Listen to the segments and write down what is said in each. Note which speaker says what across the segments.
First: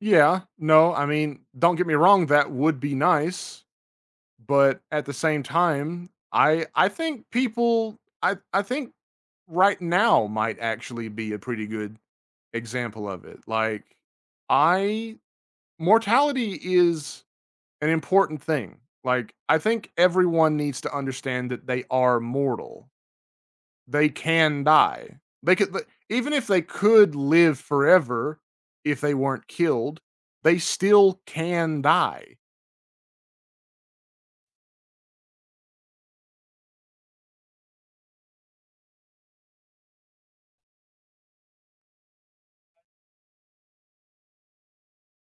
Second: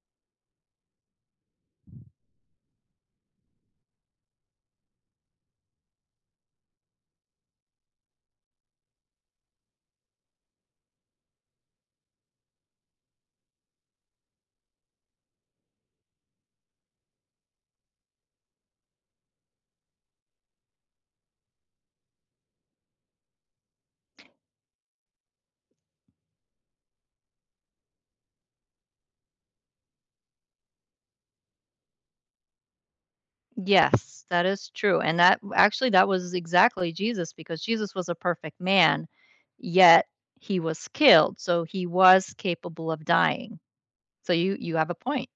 Speaker 1: Yeah, no, I mean, don't get me wrong, that would be nice, but at the same time, I I think people I I think right now might actually be a pretty good example of it. Like, I mortality is an important thing, like, I think everyone needs to understand that they are mortal. They can die. They can the even if they could live forever, if they weren't killed, they still can die.
Speaker 2: Yes, that is true, and that w actually that was exactly Jesus because Jesus was a perfect man, yet he was killed, so he was capable of dying. So, you you have a point.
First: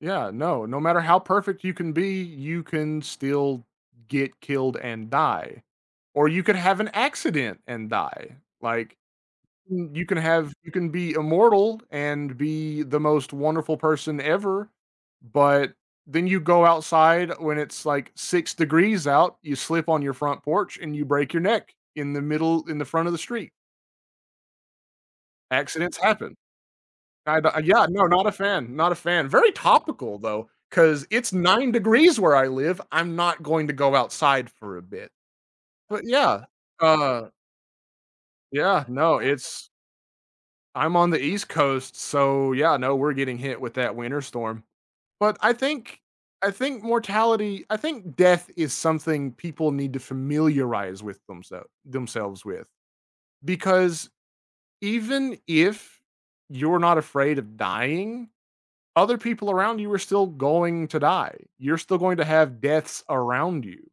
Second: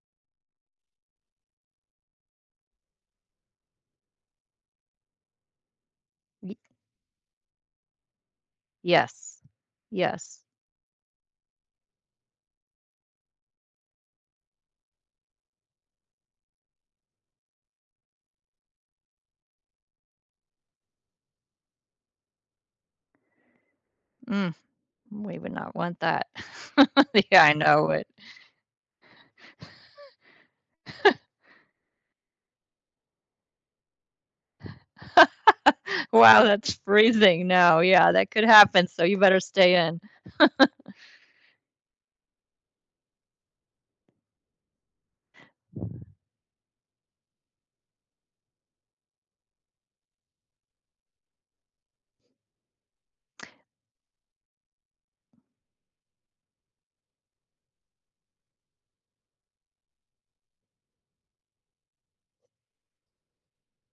Speaker 1: Yeah, no, no matter how perfect you can be, you can still get killed and die, or you
Speaker 2: Ye
Speaker 1: could have an accident and die, like,
Speaker 2: Yes.
Speaker 1: you can
Speaker 2: Yes.
Speaker 1: have you can be immortal and be the most wonderful person ever, but then you go outside when it's like 6 degrees out, you slip on your front porch, and you break your neck in the middle in the front of the street.
Speaker 2: Mm. We would not
Speaker 1: Accidents
Speaker 2: want that.
Speaker 1: happen. I
Speaker 2: Yeah, I
Speaker 1: yeah,
Speaker 2: know
Speaker 1: no,
Speaker 2: it.
Speaker 1: not a fan, not a fan. Very topical though, 'cause it's 9 degrees where I live, I'm not going to go outside for a bit. But
Speaker 2: Wow,
Speaker 1: yeah,
Speaker 2: that's
Speaker 1: uh
Speaker 2: freezing. No, yeah, that could
Speaker 1: Yeah,
Speaker 2: happen, so
Speaker 1: no,
Speaker 2: you better
Speaker 1: it's
Speaker 2: stay in.
Speaker 1: I'm on the east coast, so, yeah, no, we're getting hit with that winter storm. But I think I think mortality I think death is something people need to familiarize with themselves themselves with, because even if you're not afraid of dying, other people around you are still going to die. You're still going to have deaths around you.